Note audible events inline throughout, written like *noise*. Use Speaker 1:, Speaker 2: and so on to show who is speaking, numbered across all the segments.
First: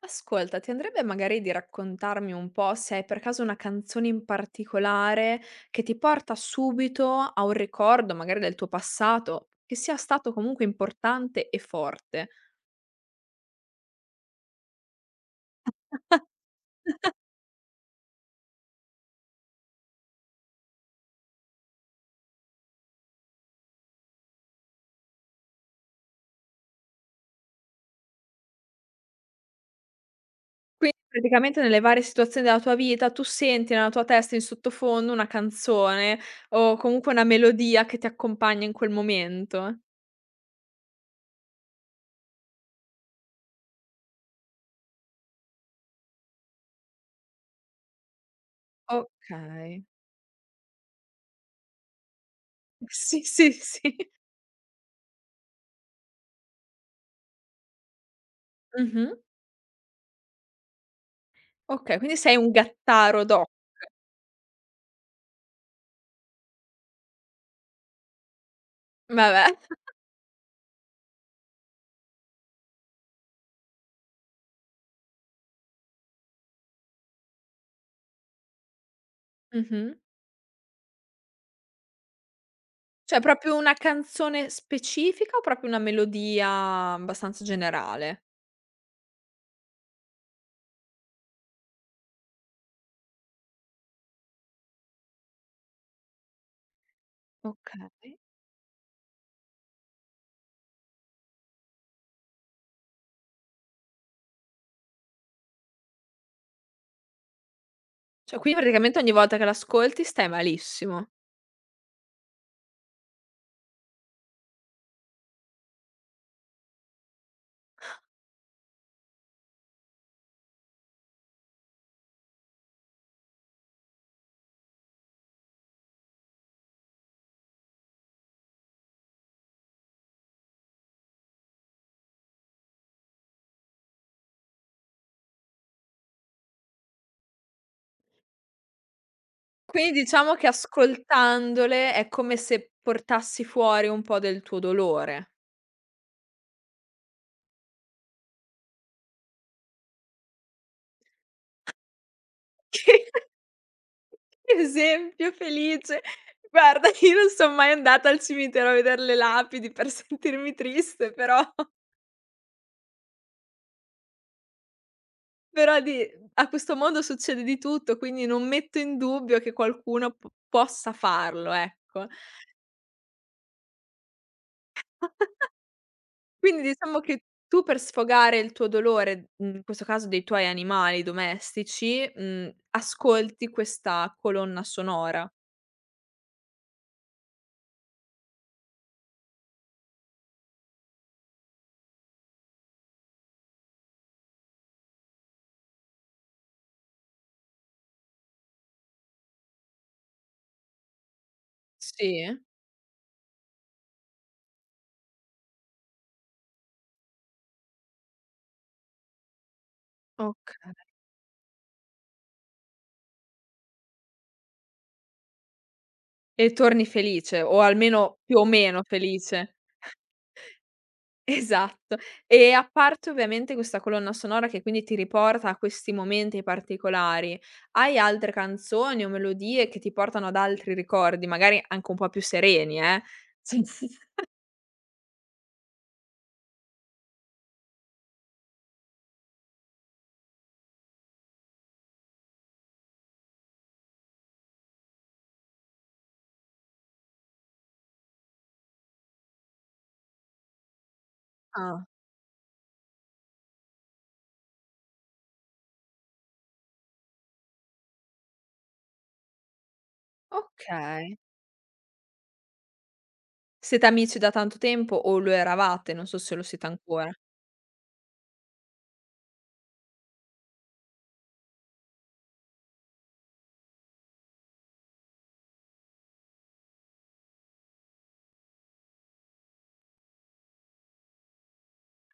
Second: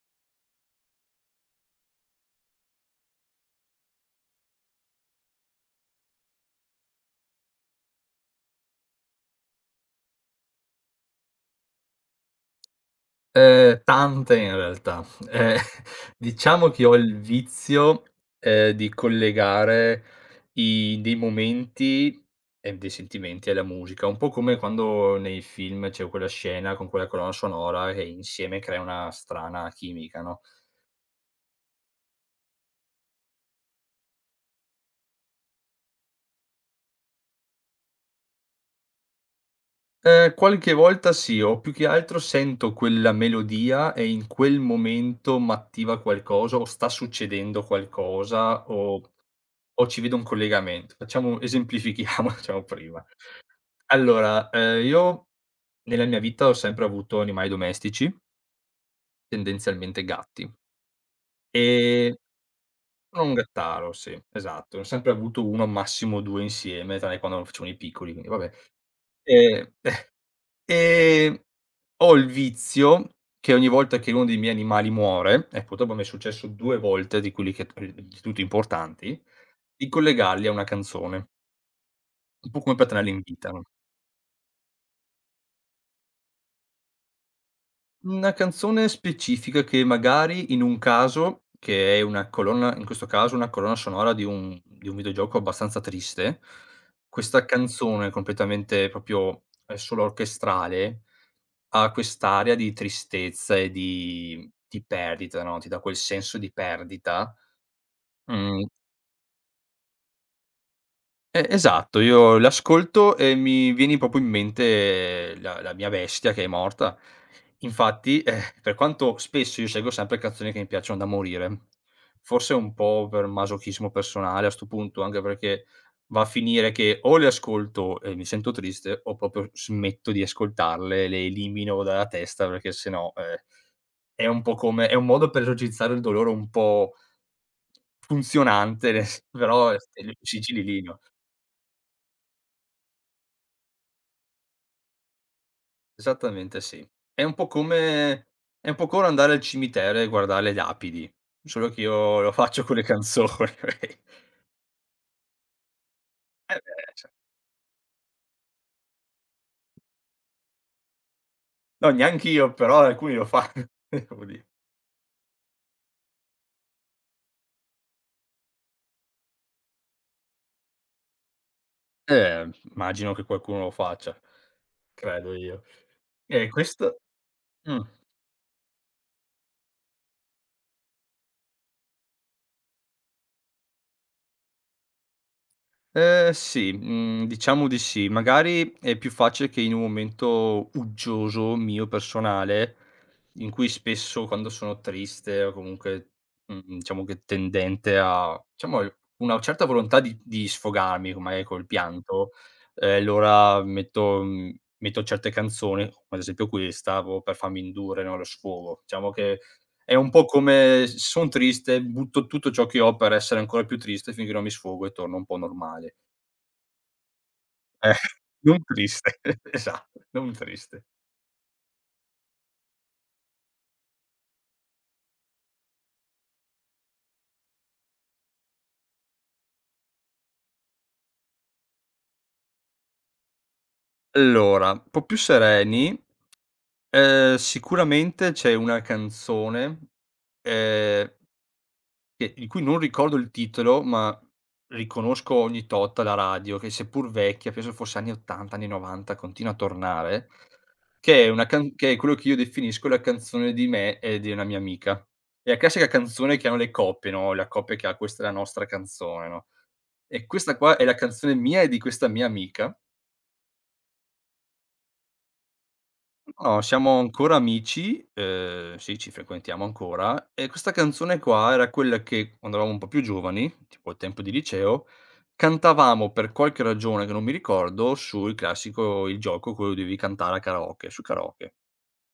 Speaker 1: Ascolta, ti andrebbe magari di raccontarmi un po' se hai per caso una canzone in particolare che ti porta subito a un ricordo, magari del tuo passato, che sia stato comunque importante e forte.
Speaker 2: Tante in realtà. Ehm, *laughs* diciamo che ho il vizio, di collegare i dei momenti e dei sentimenti alla musica, un po' come quando nei film c'è quella scena con quella colonna sonora che insieme crea una strana chimica, no.
Speaker 1: Quindi praticamente nelle varie situazioni della tua vita tu senti nella tua testa in sottofondo una canzone o comunque una melodia che ti accompagna in quel momento.
Speaker 2: Qualche volta sì, o più che altro sento quella melodia e in quel momento m'attiva qualcosa o sta succedendo qualcosa o
Speaker 1: Okay.
Speaker 2: O
Speaker 1: *laughs*
Speaker 2: ci vedo un collegamento. Facciamo, esemplifichiamo, *laughs* diciamo prima.
Speaker 1: Sì, sì, sì. *laughs*
Speaker 2: Allora, io nella mia vita ho sempre avuto animali domestici,
Speaker 1: Mh-mh.
Speaker 2: tendenzialmente gatti.
Speaker 1: Okay,
Speaker 2: Ehm,
Speaker 1: quindi sei un
Speaker 2: sono
Speaker 1: gattaro
Speaker 2: un
Speaker 1: do
Speaker 2: gattaro, sì, esatto. Ne ho sempre avuto 1, massimo 2 insieme, tranne quando facevano i piccoli, quindi vabbè.
Speaker 1: vabbè.
Speaker 2: Ehm,
Speaker 1: *laughs*
Speaker 2: ehm, *laughs* ho il vizio che ogni volta che uno dei miei animali muore, e purtroppo mi è successo 2 volte, di quelli, che di tutti importanti, di
Speaker 1: Mh-mh.
Speaker 2: collegarli a una canzone, un po' come per tenerli in
Speaker 1: Cioè,
Speaker 2: vita,
Speaker 1: proprio
Speaker 2: no?
Speaker 1: una canzone specifica o proprio una melodia abbastanza generale?
Speaker 2: Una canzone specifica che magari in un caso, che è una colonna, in questo caso una colonna sonora di un videogioco abbastanza triste, questa canzone
Speaker 1: Okay.
Speaker 2: completamente, proprio è solo orchestrale, ha quest'aria di tristezza e di perdita, no, ti dà quel senso di perdita.
Speaker 1: Cioè, quindi
Speaker 2: Mhmm.
Speaker 1: praticamente ogni volta che l'ascolti stai malissimo.
Speaker 2: Esatto, io l'ascolto e mi viene proprio in mente la mia bestia che è morta. Infatti, per quanto spesso io scelgo sempre canzoni che mi piacciono da morire, forse un po' per masochismo personale a 'sto punto, anche perché va a finire che o le ascolto e mi sento triste, o proprio smetto di ascoltarle, le elimino dalla testa perché se no, è un po' come, è un modo per esorcizzare il dolore un po' funzionante, *laughs* nes però è
Speaker 1: Quindi
Speaker 2: è
Speaker 1: diciamo che
Speaker 2: difficilino.
Speaker 1: ascoltandole è come se portassi fuori un po' del tuo dolore.
Speaker 2: Esattamente sì. È un po' come, è un po' come andare al cimitero e guardare le lapidi, solo che io lo faccio con le canzoni.
Speaker 1: *laughs*
Speaker 2: *laughs*
Speaker 1: Che esempio felice!
Speaker 2: Eh
Speaker 1: Guarda,
Speaker 2: beh, cioè
Speaker 1: io non son mai andata al cimitero a veder le lapidi per *laughs* sentirmi triste, però...
Speaker 2: no, neanch'io, però alcuni lo fanno, *laughs* devo dire.
Speaker 1: Però di... a questo mondo succede di tutto, quindi non metto in dubbio che qualcuno p possa farlo, ecco.
Speaker 2: Eh, immagino che qualcuno lo faccia, credo io. E
Speaker 1: Quindi
Speaker 2: questo
Speaker 1: diciamo che tu per
Speaker 2: mh.
Speaker 1: sfogare il tuo dolore, mhmm, in questo caso dei tuoi animali domestici, mhmm, ascolti questa colonna sonora.
Speaker 2: Sì, mhmm, diciamo di sì. Magari è più facile che in un momento uggioso mio personale, in cui spesso quando sono triste o comunque, mhmm, diciamo che tendente a, diciamo, al una certa volontà di sfogarmi, con magari col pianto,
Speaker 1: Sì,
Speaker 2: allora metto, mhmm, metto certe canzoni, come ad esempio questa, proprio per farmi indurre, no, allo sfogo. Diciamo che è un po' come
Speaker 1: okay.
Speaker 2: se son triste, butto tutto ciò che ho per essere ancora più triste finché non mi sfogo e torno un po' normale.
Speaker 1: E torni felice o
Speaker 2: Eh,
Speaker 1: almeno più o
Speaker 2: non
Speaker 1: meno
Speaker 2: triste,
Speaker 1: felice.
Speaker 2: *laughs* esatto, non triste.
Speaker 1: Esatto. E a parte ovviamente questa colonna sonora che quindi ti riporta a questi momenti particolari, hai altre canzoni o melodie che ti portano ad altri ricordi, magari anche un po' più sereni, eh? *laughs*
Speaker 2: Allora, un po' più sereni, sicuramente c'è una canzone, ehm, che di cui non ricordo il titolo, ma riconosco ogni tot alla radio, che seppur vecchia, penso fosse anni '80, anni '90, continua a tornare,
Speaker 1: Ah,
Speaker 2: che è quello che io definisco la canzone di me e di una mia amica. È la classica canzone che hanno le coppie, no, la coppia che ha: "Questa è la nostra canzone", no? E questa qua è la
Speaker 1: okay.
Speaker 2: canzone mia e di questa mia amica.
Speaker 1: Siete amici da tanto tempo o lo eravate? Non so se lo
Speaker 2: No,
Speaker 1: siete
Speaker 2: siamo
Speaker 1: ancora.
Speaker 2: ancora amici, sì, ci frequentiamo ancora, e questa canzone qua era quella che, quando eravamo un po' più giovani, tipo al tempo di liceo, cantavamo per qualche ragione che non mi ricordo, sul classico il gioco quello dovevi cantare a karaoke, su karaoke.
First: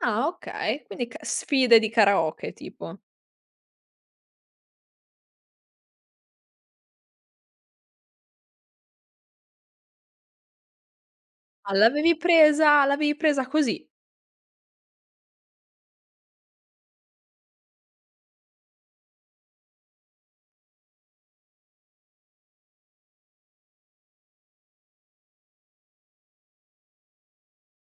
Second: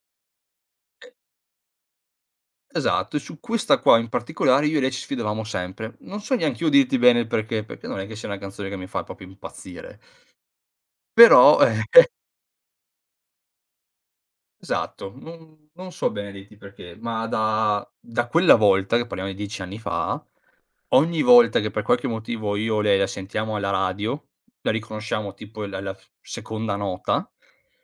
Speaker 1: Ah, okay, quindi
Speaker 2: E
Speaker 1: ca sfide di karaoke tipo.
Speaker 2: esatto, e su questa qua in particolare io e lei ci sfidavamo sempre. Non so neanch'io dirti bene il perché, perché non è che sia una canzone che mi fa proprio impazzire, però,
Speaker 1: Ah,
Speaker 2: eh,
Speaker 1: l'avevi presa così.
Speaker 2: esatto, non non so bene dirti perché, ma da quella volta, che parliamo di 10 anni fa, ogni volta che per qualche motivo io e lei la sentiamo alla radio, la riconosciamo tipo la seconda nota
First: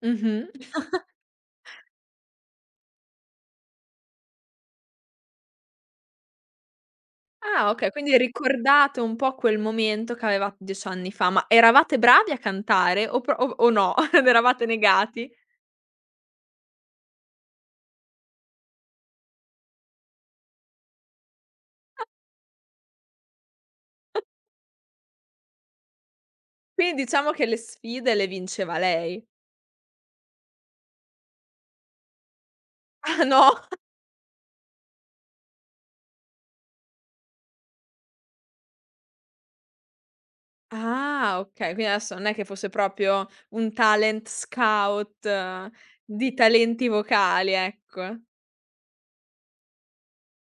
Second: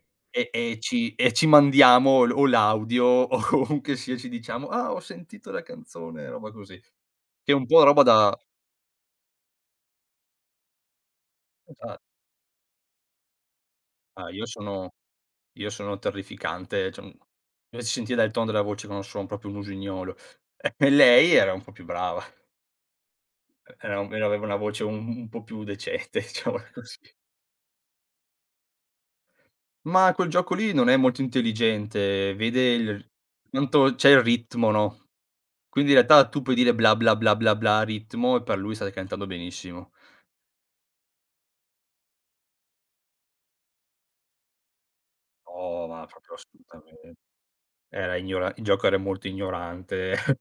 Speaker 1: Mh-mh.
Speaker 2: e ci mandiamo l'audio *laughs* o comunque sia ci diciamo: "Ah, ho sentito la canzone", roba così. Che è un
Speaker 1: Ah
Speaker 2: po'
Speaker 1: okay,
Speaker 2: roba
Speaker 1: quindi
Speaker 2: da
Speaker 1: ricordate un po' quel momento che avevate 10 anni fa, ma eravate
Speaker 2: esa
Speaker 1: bravi a cantare o pro o no? *laughs*
Speaker 2: ah,
Speaker 1: Ne Eravate negati?
Speaker 2: io sono terrificante, cioè, mhmm, si sentiva dal tono della voce che non sono proprio un usignolo. *laughs* E lei era un po' più brava. Era, almeno aveva una voce un po' più decente, *laughs* diciamola
Speaker 1: Quindi
Speaker 2: così.
Speaker 1: diciamo che le sfide le vinceva lei.
Speaker 2: Ma quel gioco lì non è molto intelligente, vede il
Speaker 1: Ah no?
Speaker 2: quanto c'è il ritmo, no, quindi in realtà tu puoi dire bla, bla, bla, bla, bla, ritmo e per lui stai cantando benissimo.
Speaker 1: Ah okay, quindi adesso non è che fosse proprio un talent scout,
Speaker 2: No, ma
Speaker 1: di
Speaker 2: proprio
Speaker 1: talenti
Speaker 2: assolutamen
Speaker 1: vocali,
Speaker 2: era
Speaker 1: ecco.
Speaker 2: ignora, il gioco era molto ignorante. *laughs*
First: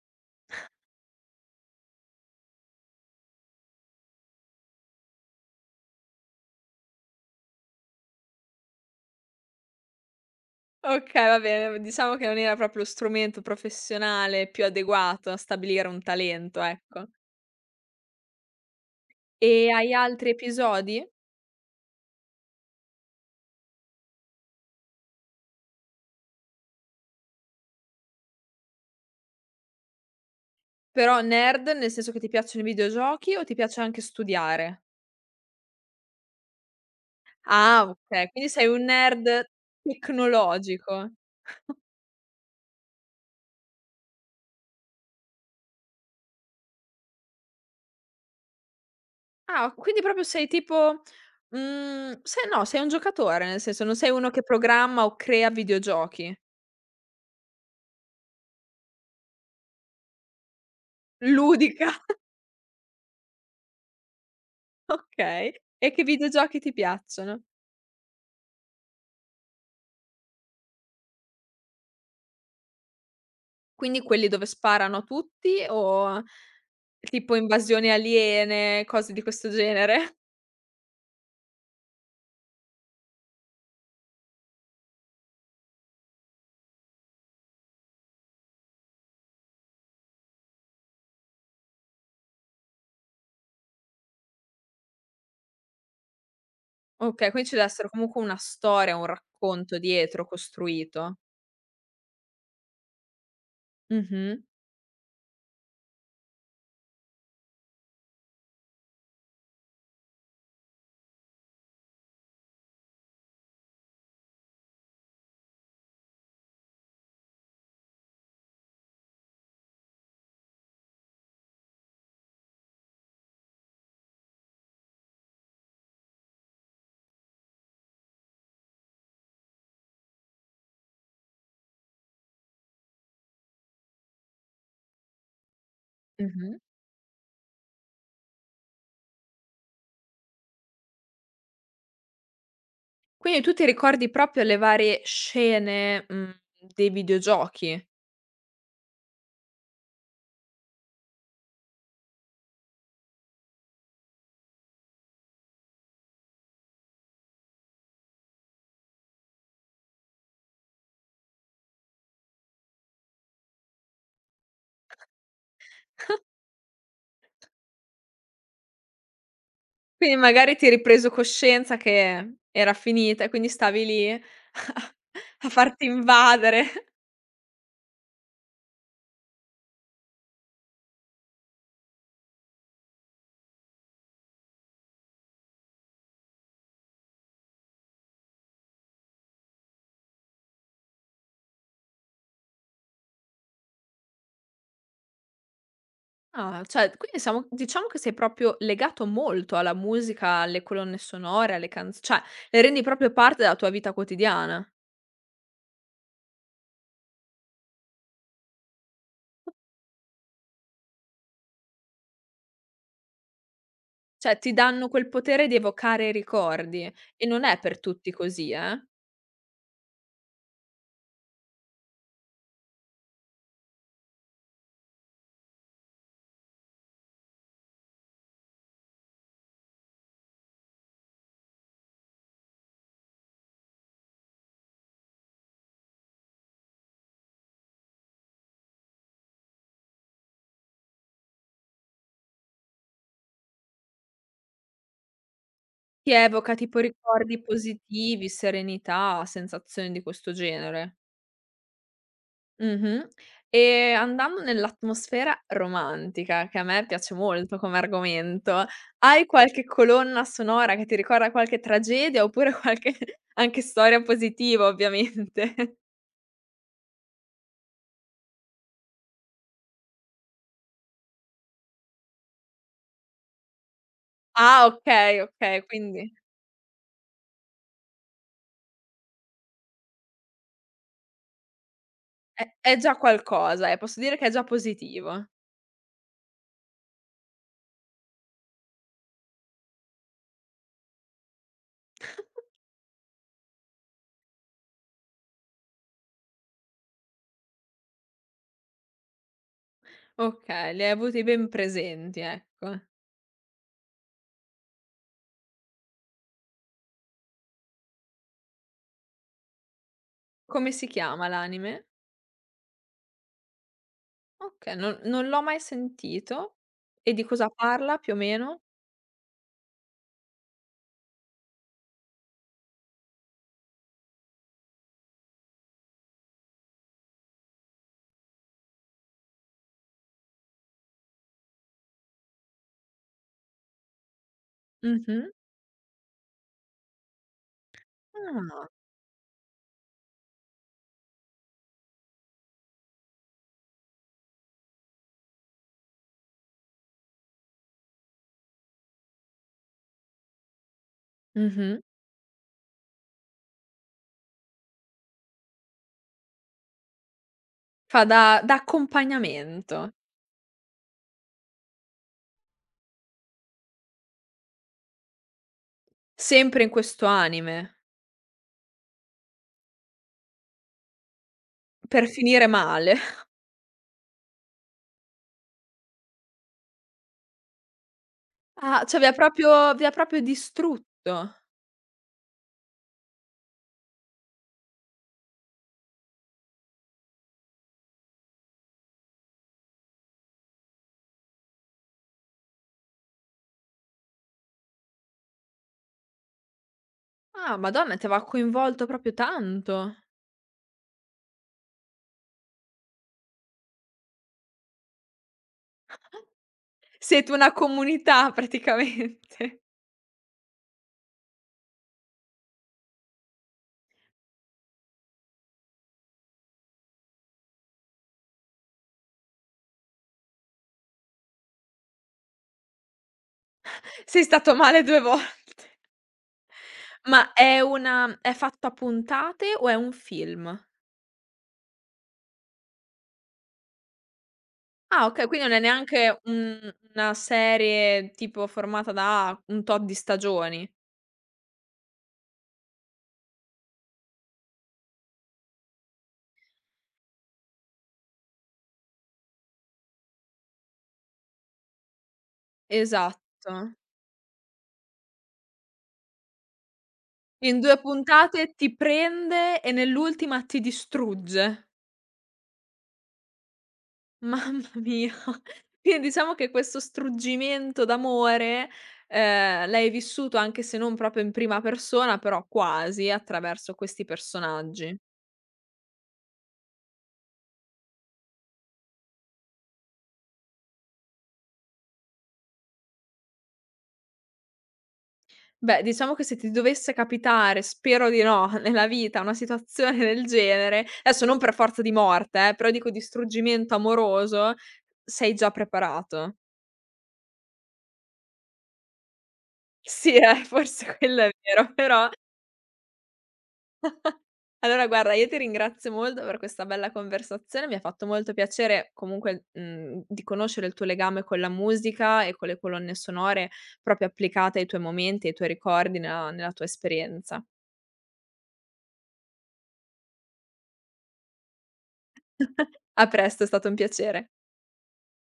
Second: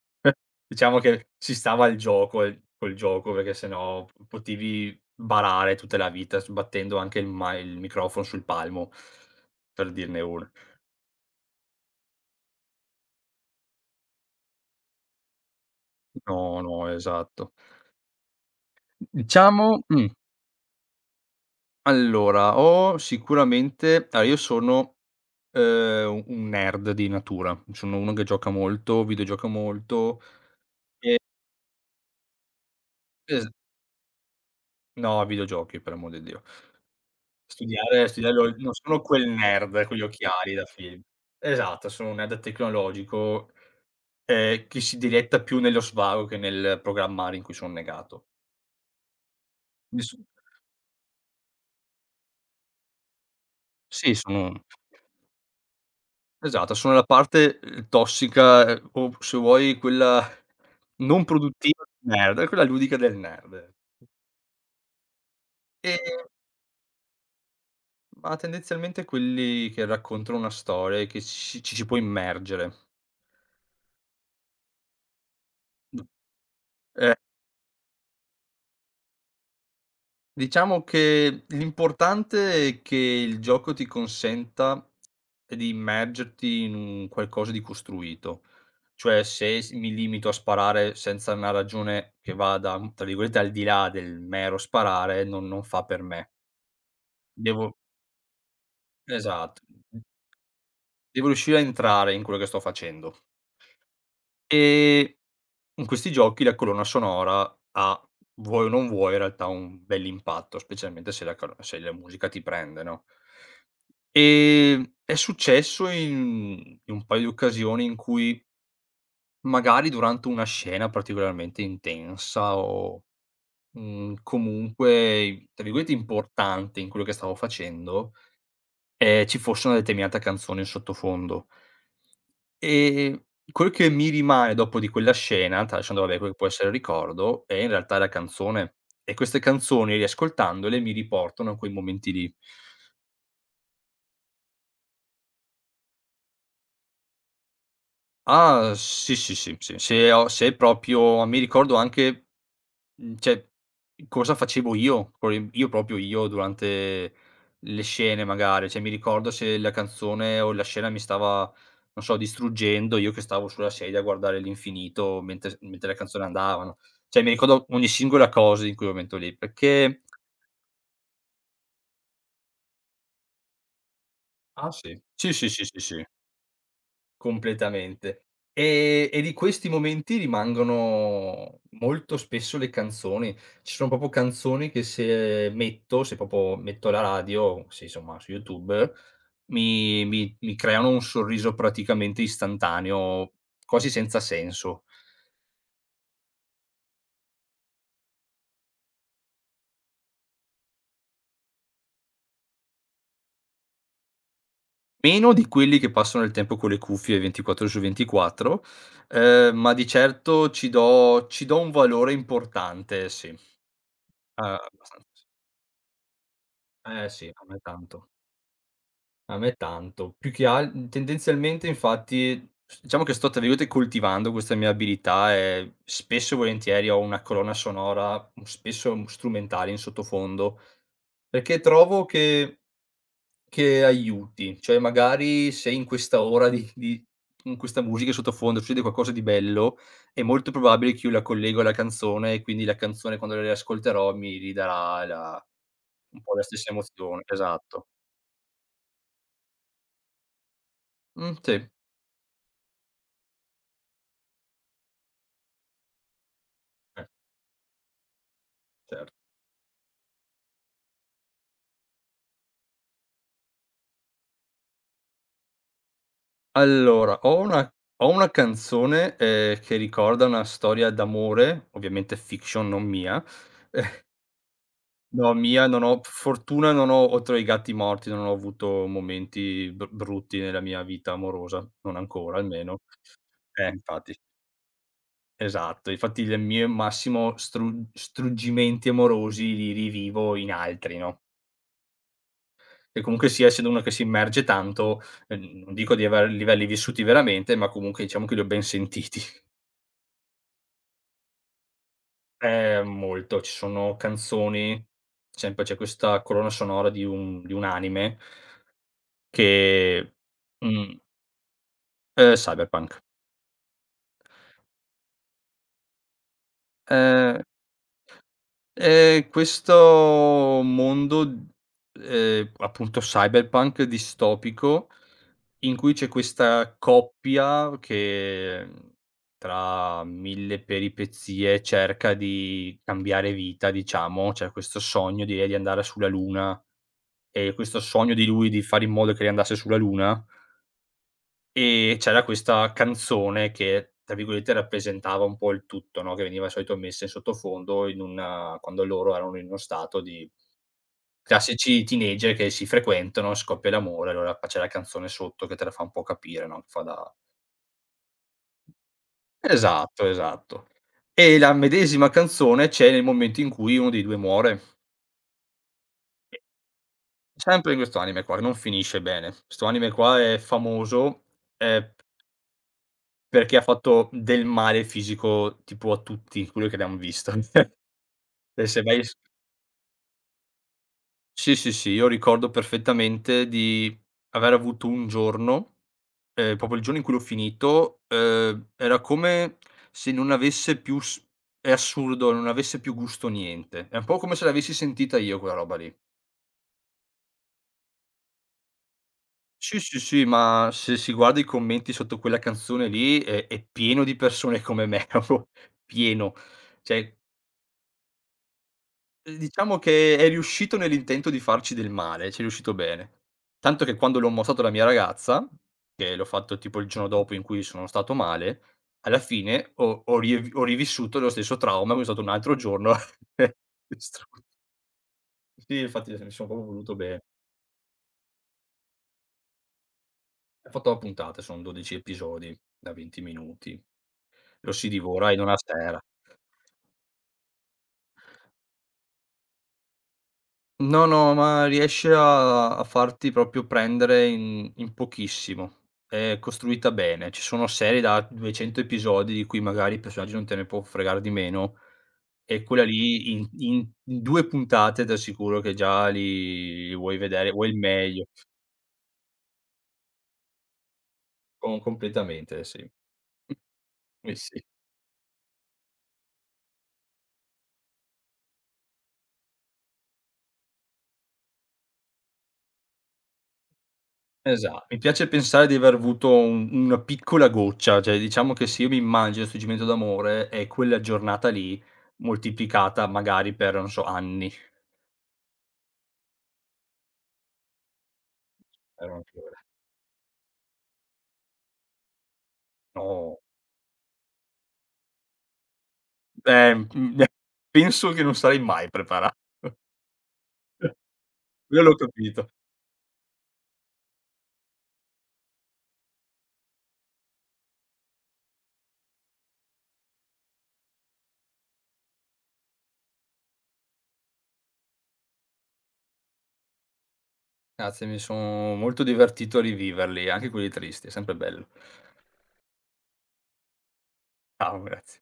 Speaker 2: Diciamo che ci stava il gioco, e col gioco perché se no p potevi barare tutta la vita sbattendo anche il microfono sul palmo, per dirne una.
Speaker 1: Okay, va bene, diciamo che non era proprio lo strumento professionale più adeguato a stabilire un talento,
Speaker 2: No, no,
Speaker 1: ecco.
Speaker 2: esatto.
Speaker 1: E
Speaker 2: Diciamo
Speaker 1: hai altri episodi?
Speaker 2: allora ho sicuramente, allora io sono, u un nerd di natura, sono uno che gioca molto, videogioca molto e
Speaker 1: Però nerd nel senso che ti piacciono i videogiochi o
Speaker 2: es
Speaker 1: ti piace anche studiare?
Speaker 2: no, videogiochi per amor di Dio.
Speaker 1: Ah okay,
Speaker 2: Studiare
Speaker 1: quindi
Speaker 2: lo
Speaker 1: sei
Speaker 2: non
Speaker 1: un
Speaker 2: sono quel
Speaker 1: nerd
Speaker 2: nerd con gli occhiali da film.
Speaker 1: tecnologico.
Speaker 2: Esatto, sono un nerd tecnologico, che si diletta più nello svago che nel programmare, in cui son negato.
Speaker 1: Ah, quindi
Speaker 2: Mi so
Speaker 1: proprio sei tipo mhmm, se no, sei un giocatore, nel senso non sei
Speaker 2: sì,
Speaker 1: uno che
Speaker 2: sono,
Speaker 1: programma o crea videogiochi.
Speaker 2: esatto, sono la parte, tossica, o se vuoi quella non produttiva
Speaker 1: Ludica, *laughs*
Speaker 2: del nerd, è quella ludica del nerd.
Speaker 1: okay. E che
Speaker 2: Ehm,
Speaker 1: videogiochi ti piacciono?
Speaker 2: ma tendenzialmente quelli che raccontano una storia e che ci si può immergere.
Speaker 1: Quindi quelli dove sparano a tutti
Speaker 2: Mh.
Speaker 1: o tipo invasioni aliene, cose di questo genere?
Speaker 2: Diciamo che l'importante è che il gioco ti consenta di immergerti in un qualcosa di costruito. Cioè se s mi limito a sparare senza una ragione che vada, mhmm, tra virgolette, "al di là" del mero sparare, non fa per me.
Speaker 1: Okay, quindi ci deve
Speaker 2: Devo
Speaker 1: essere comunque una storia, un
Speaker 2: esatto,
Speaker 1: racconto
Speaker 2: d
Speaker 1: dietro costruito.
Speaker 2: devo riuscire a entrare in quello che sto facendo.
Speaker 1: Mh-mh,
Speaker 2: Ehm, in questi giochi la colonna sonora ha, vuoi o non vuoi, in realtà un bell'impatto, specialmente se la colo se la musica ti prende, no? È successo in un paio di occasioni in cui magari durante una scena particolarmente intensa o, mhmm, comunque, tra virgolette, "importante" in quello che stavo facendo, ci fosse una determinata canzone in sottofondo. Ehm, quel che mi rimane dopo di quella scena, tralasciando vabbè quello che può
Speaker 1: mh-mh.
Speaker 2: essere il ricordo, è in realtà la canzone, e queste canzoni, riascoltandole, mi riportano a quei momenti lì.
Speaker 1: Quindi tu ti ricordi proprio le varie scene, mhmm, dei videogiochi.
Speaker 2: Ah, sì, sì, sì, sì, se proprio mi ricordo anche, mhmm, cioè, cosa facevo io, poi io proprio io durante le scene magari, cioè mi ricordo se la canzone o la scena mi stava, non so, distruggendo, io che stavo sulla sedia a guardare l'infinito mentre le canzoni andavano. Cioè mi ricordo ogni singola cosa in quel momento lì, perché
Speaker 1: Quindi magari ti hai ripreso coscienza che era finita e quindi stavi lì *laughs* a
Speaker 2: ah. Sì, sì, sì, sì, sì,
Speaker 1: farti
Speaker 2: sì.
Speaker 1: invadere.
Speaker 2: Completamente. E di questi momenti rimangono molto spesso le canzoni. Ci sono proprio canzoni che se metto, se proprio metto la radio, se insomma su YouTube, mi creano un sorriso praticamente istantaneo, quasi senza senso.
Speaker 1: Ah, cioè quindi siamo diciamo che sei proprio legato molto alla musica, alle colonne sonore, alle canz cioè le rendi proprio parte della tua vita quotidiana.
Speaker 2: Meno di quelli che passano il tempo con le cuffie 24 ore su 24, ma di certo ci do un valore importante, sì.
Speaker 1: Cioè, ti
Speaker 2: Ah,
Speaker 1: danno
Speaker 2: abbastanza
Speaker 1: quel
Speaker 2: sì.
Speaker 1: potere di evocare ricordi
Speaker 2: Eh
Speaker 1: e
Speaker 2: sì, a
Speaker 1: non
Speaker 2: me
Speaker 1: è per
Speaker 2: tanto.
Speaker 1: tutti così, eh.
Speaker 2: A me tanto. Più che al tendenzialmente infatti s diciamo che sto tra virgolette "coltivando" questa mia abilità e spesso e volentieri ho una colonna sonora, mhmm, spesso, mhmm, strumentale in sottofondo, perché trovo che aiuti. Cioè magari se in questa ora di con questa musica in sottofondo succede qualcosa di bello, è molto probabile che io la collego alla canzone e quindi la canzone quando la riascolterò mi ridarà la
Speaker 1: Chi
Speaker 2: un po' la
Speaker 1: evoca
Speaker 2: stessa
Speaker 1: tipo
Speaker 2: emozione.
Speaker 1: ricordi
Speaker 2: Esatto.
Speaker 1: positivi, serenità, sensazioni di questo genere.
Speaker 2: Sì.
Speaker 1: Mh-mh. E andando nell'atmosfera romantica, che a me
Speaker 2: Eh,
Speaker 1: piace molto come argomento,
Speaker 2: cer
Speaker 1: hai qualche colonna sonora che ti ricorda qualche tragedia oppure *laughs* qualche anche storia positiva ovviamente?
Speaker 2: allora, ho una, ho una canzone, che ricorda una storia d'amore, ovviamente fiction, non mia. *laughs*
Speaker 1: Ah okay,
Speaker 2: No,
Speaker 1: okay,
Speaker 2: mia non ho
Speaker 1: quindi
Speaker 2: fortuna, non ho, oltre ai gatti morti, non ho avuto momenti br brutti nella mia vita amorosa, non ancora
Speaker 1: è
Speaker 2: almeno.
Speaker 1: già qualcosa, posso
Speaker 2: Infatti.
Speaker 1: dire che è già positivo.
Speaker 2: Esatto, infatti le mie massimo struggimenti amorosi li rivivo in altri, no, e comunque sia, essendo uno che si immerge tanto, non dico di aver livelli vissuti veramente, ma comunque diciamo che li ho ben sentiti.
Speaker 1: Okay, li hai avuti ben presenti, ecco.
Speaker 2: Molto. Ci sono canzoni, sempre c'è questa colonna sonora di un anime che
Speaker 1: Come si
Speaker 2: mhmm,
Speaker 1: chiama l'anime?
Speaker 2: Cyberpunk.
Speaker 1: Okay, non l'ho mai sentito. E di
Speaker 2: Ehm,
Speaker 1: cosa parla più o meno?
Speaker 2: questo mondo d appunto cyberpunk distopico, in cui c'è questa coppia che, mhmm, tra mille peripezie cerca di cambiare vita, diciamo. C'è questo sogno
Speaker 1: Mh-mh.
Speaker 2: di lei di andare sulla luna. Questo sogno di lui di
Speaker 1: Ah.
Speaker 2: fare in modo che lei andasse sulla luna, e c'era questa canzone che, tra virgolette, "rappresentava" un po' il tutto, no, che veniva di solito messa in sottofondo in una quando loro erano in uno stato di
Speaker 1: Mh-mh.
Speaker 2: classici teenager che si frequentano, scoppia l'amore, allora pa c'è la canzone sotto che te la fa un po' capire, no, che fa da,
Speaker 1: Fa da accompagnamento.
Speaker 2: esatto, esatto. E la medesima canzone c'è nel momento in cui uno dei 2 muore, e
Speaker 1: Sempre in questo
Speaker 2: sempre in
Speaker 1: anime.
Speaker 2: questo anime qua, non finisce bene. 'Sto anime qua è famoso, ehm
Speaker 1: Per finire male. *laughs*
Speaker 2: perché ha fatto del male fisico tipo a tutti quelli che l'han visto. *laughs* E se
Speaker 1: Ah, cioè
Speaker 2: vai
Speaker 1: vi ha
Speaker 2: s
Speaker 1: proprio vi ha proprio distrutto.
Speaker 2: sì, sì, sì, io ricordo perfettamente di aver avuto un giorno, proprio il giorno in cui l'ho finito, era come se non avesse più s è assurdo, non avesse più gusto niente. È un po' come se l'avessi sentita io quella roba lì.
Speaker 1: Ah, madonna, ti aveva coinvolto proprio
Speaker 2: Sì,
Speaker 1: tanto.
Speaker 2: sì, sì, ma se si guarda i commenti sotto quella canzone lì è pieno di persone come me, *laughs* proprio pieno. Cioè
Speaker 1: Siete una comunità praticamente.
Speaker 2: Diciamo che è riuscito nell'intento di farci del male, ci è riuscito bene. Tanto che quando l'ho mostrato alla mia ragazza, che l'ho fatto tipo il giorno dopo in cui sono stato male, alla fine ho rivissuto lo stesso trauma, quindi è stato un altro giorno *laughs*
Speaker 1: *laughs* Sei
Speaker 2: distrutto.
Speaker 1: stato male 2 vol
Speaker 2: Sì, infatti mi sono proprio voluto bene.
Speaker 1: Ma è una è fatta a puntate o è un film?
Speaker 2: È fatta a puntate, sono 12 episodi da 20 minuti. Lo si
Speaker 1: Ah okay,
Speaker 2: divora in
Speaker 1: quindi
Speaker 2: una
Speaker 1: non è
Speaker 2: sera.
Speaker 1: neanche un una serie tipo formata da un tot di stagioni.
Speaker 2: No, no, ma riesce a farti proprio prendere in pochissimo. È costruita bene. Ci sono serie da 200 episodi di cui magari il personaggio non te ne può fregare di meno e quella lì in
Speaker 1: Esatto.
Speaker 2: 2 puntate t'assicuro che già li vuoi vedere,
Speaker 1: In
Speaker 2: vuoi il
Speaker 1: 2
Speaker 2: meglio.
Speaker 1: puntate ti prende e nell'ultima ti distrugge.
Speaker 2: Completamente sì. *laughs*
Speaker 1: *laughs*
Speaker 2: Sì, sì.
Speaker 1: Mamma mia. Quindi diciamo che questo struggimento d'amore, l'hai vissuto anche se non proprio in prima persona, però quasi attraverso questi
Speaker 2: Esa
Speaker 1: personaggi.
Speaker 2: mi piace pensare di aver avuto un, una piccola goccia, cioè diciamo che se io mi immagino 'sto Cimento d'amore è quella giornata lì moltiplicata magari per, non so, anni.
Speaker 1: Beh, diciamo che se ti dovesse capitare, spero di no, *laughs* nella
Speaker 2: Per
Speaker 1: vita una
Speaker 2: anche ore.
Speaker 1: situazione del genere, adesso non per forza di morte, però dico di
Speaker 2: No,
Speaker 1: struggimento amoroso, sei già preparato.
Speaker 2: mhmm, *laughs* penso che non sarei mai preparato.
Speaker 1: Sì, *laughs* forse quello è vero,
Speaker 2: Quello l'ho
Speaker 1: però
Speaker 2: capito.
Speaker 1: allora guarda, io ti ringrazio molto per questa bella conversazione, mi ha fatto molto piacere comunque, mhmm, di conoscere il tuo legame con la musica e con le colonne sonore proprio applicate ai tuoi momenti, ai tuoi ricordi, nella tua esperienza.
Speaker 2: Grazie, mi sono molto divertito a riviverli, anche quelli tristi, è sempre bello.
Speaker 1: *laughs* A presto, è stato un piacere.
Speaker 2: Ciao, grazie.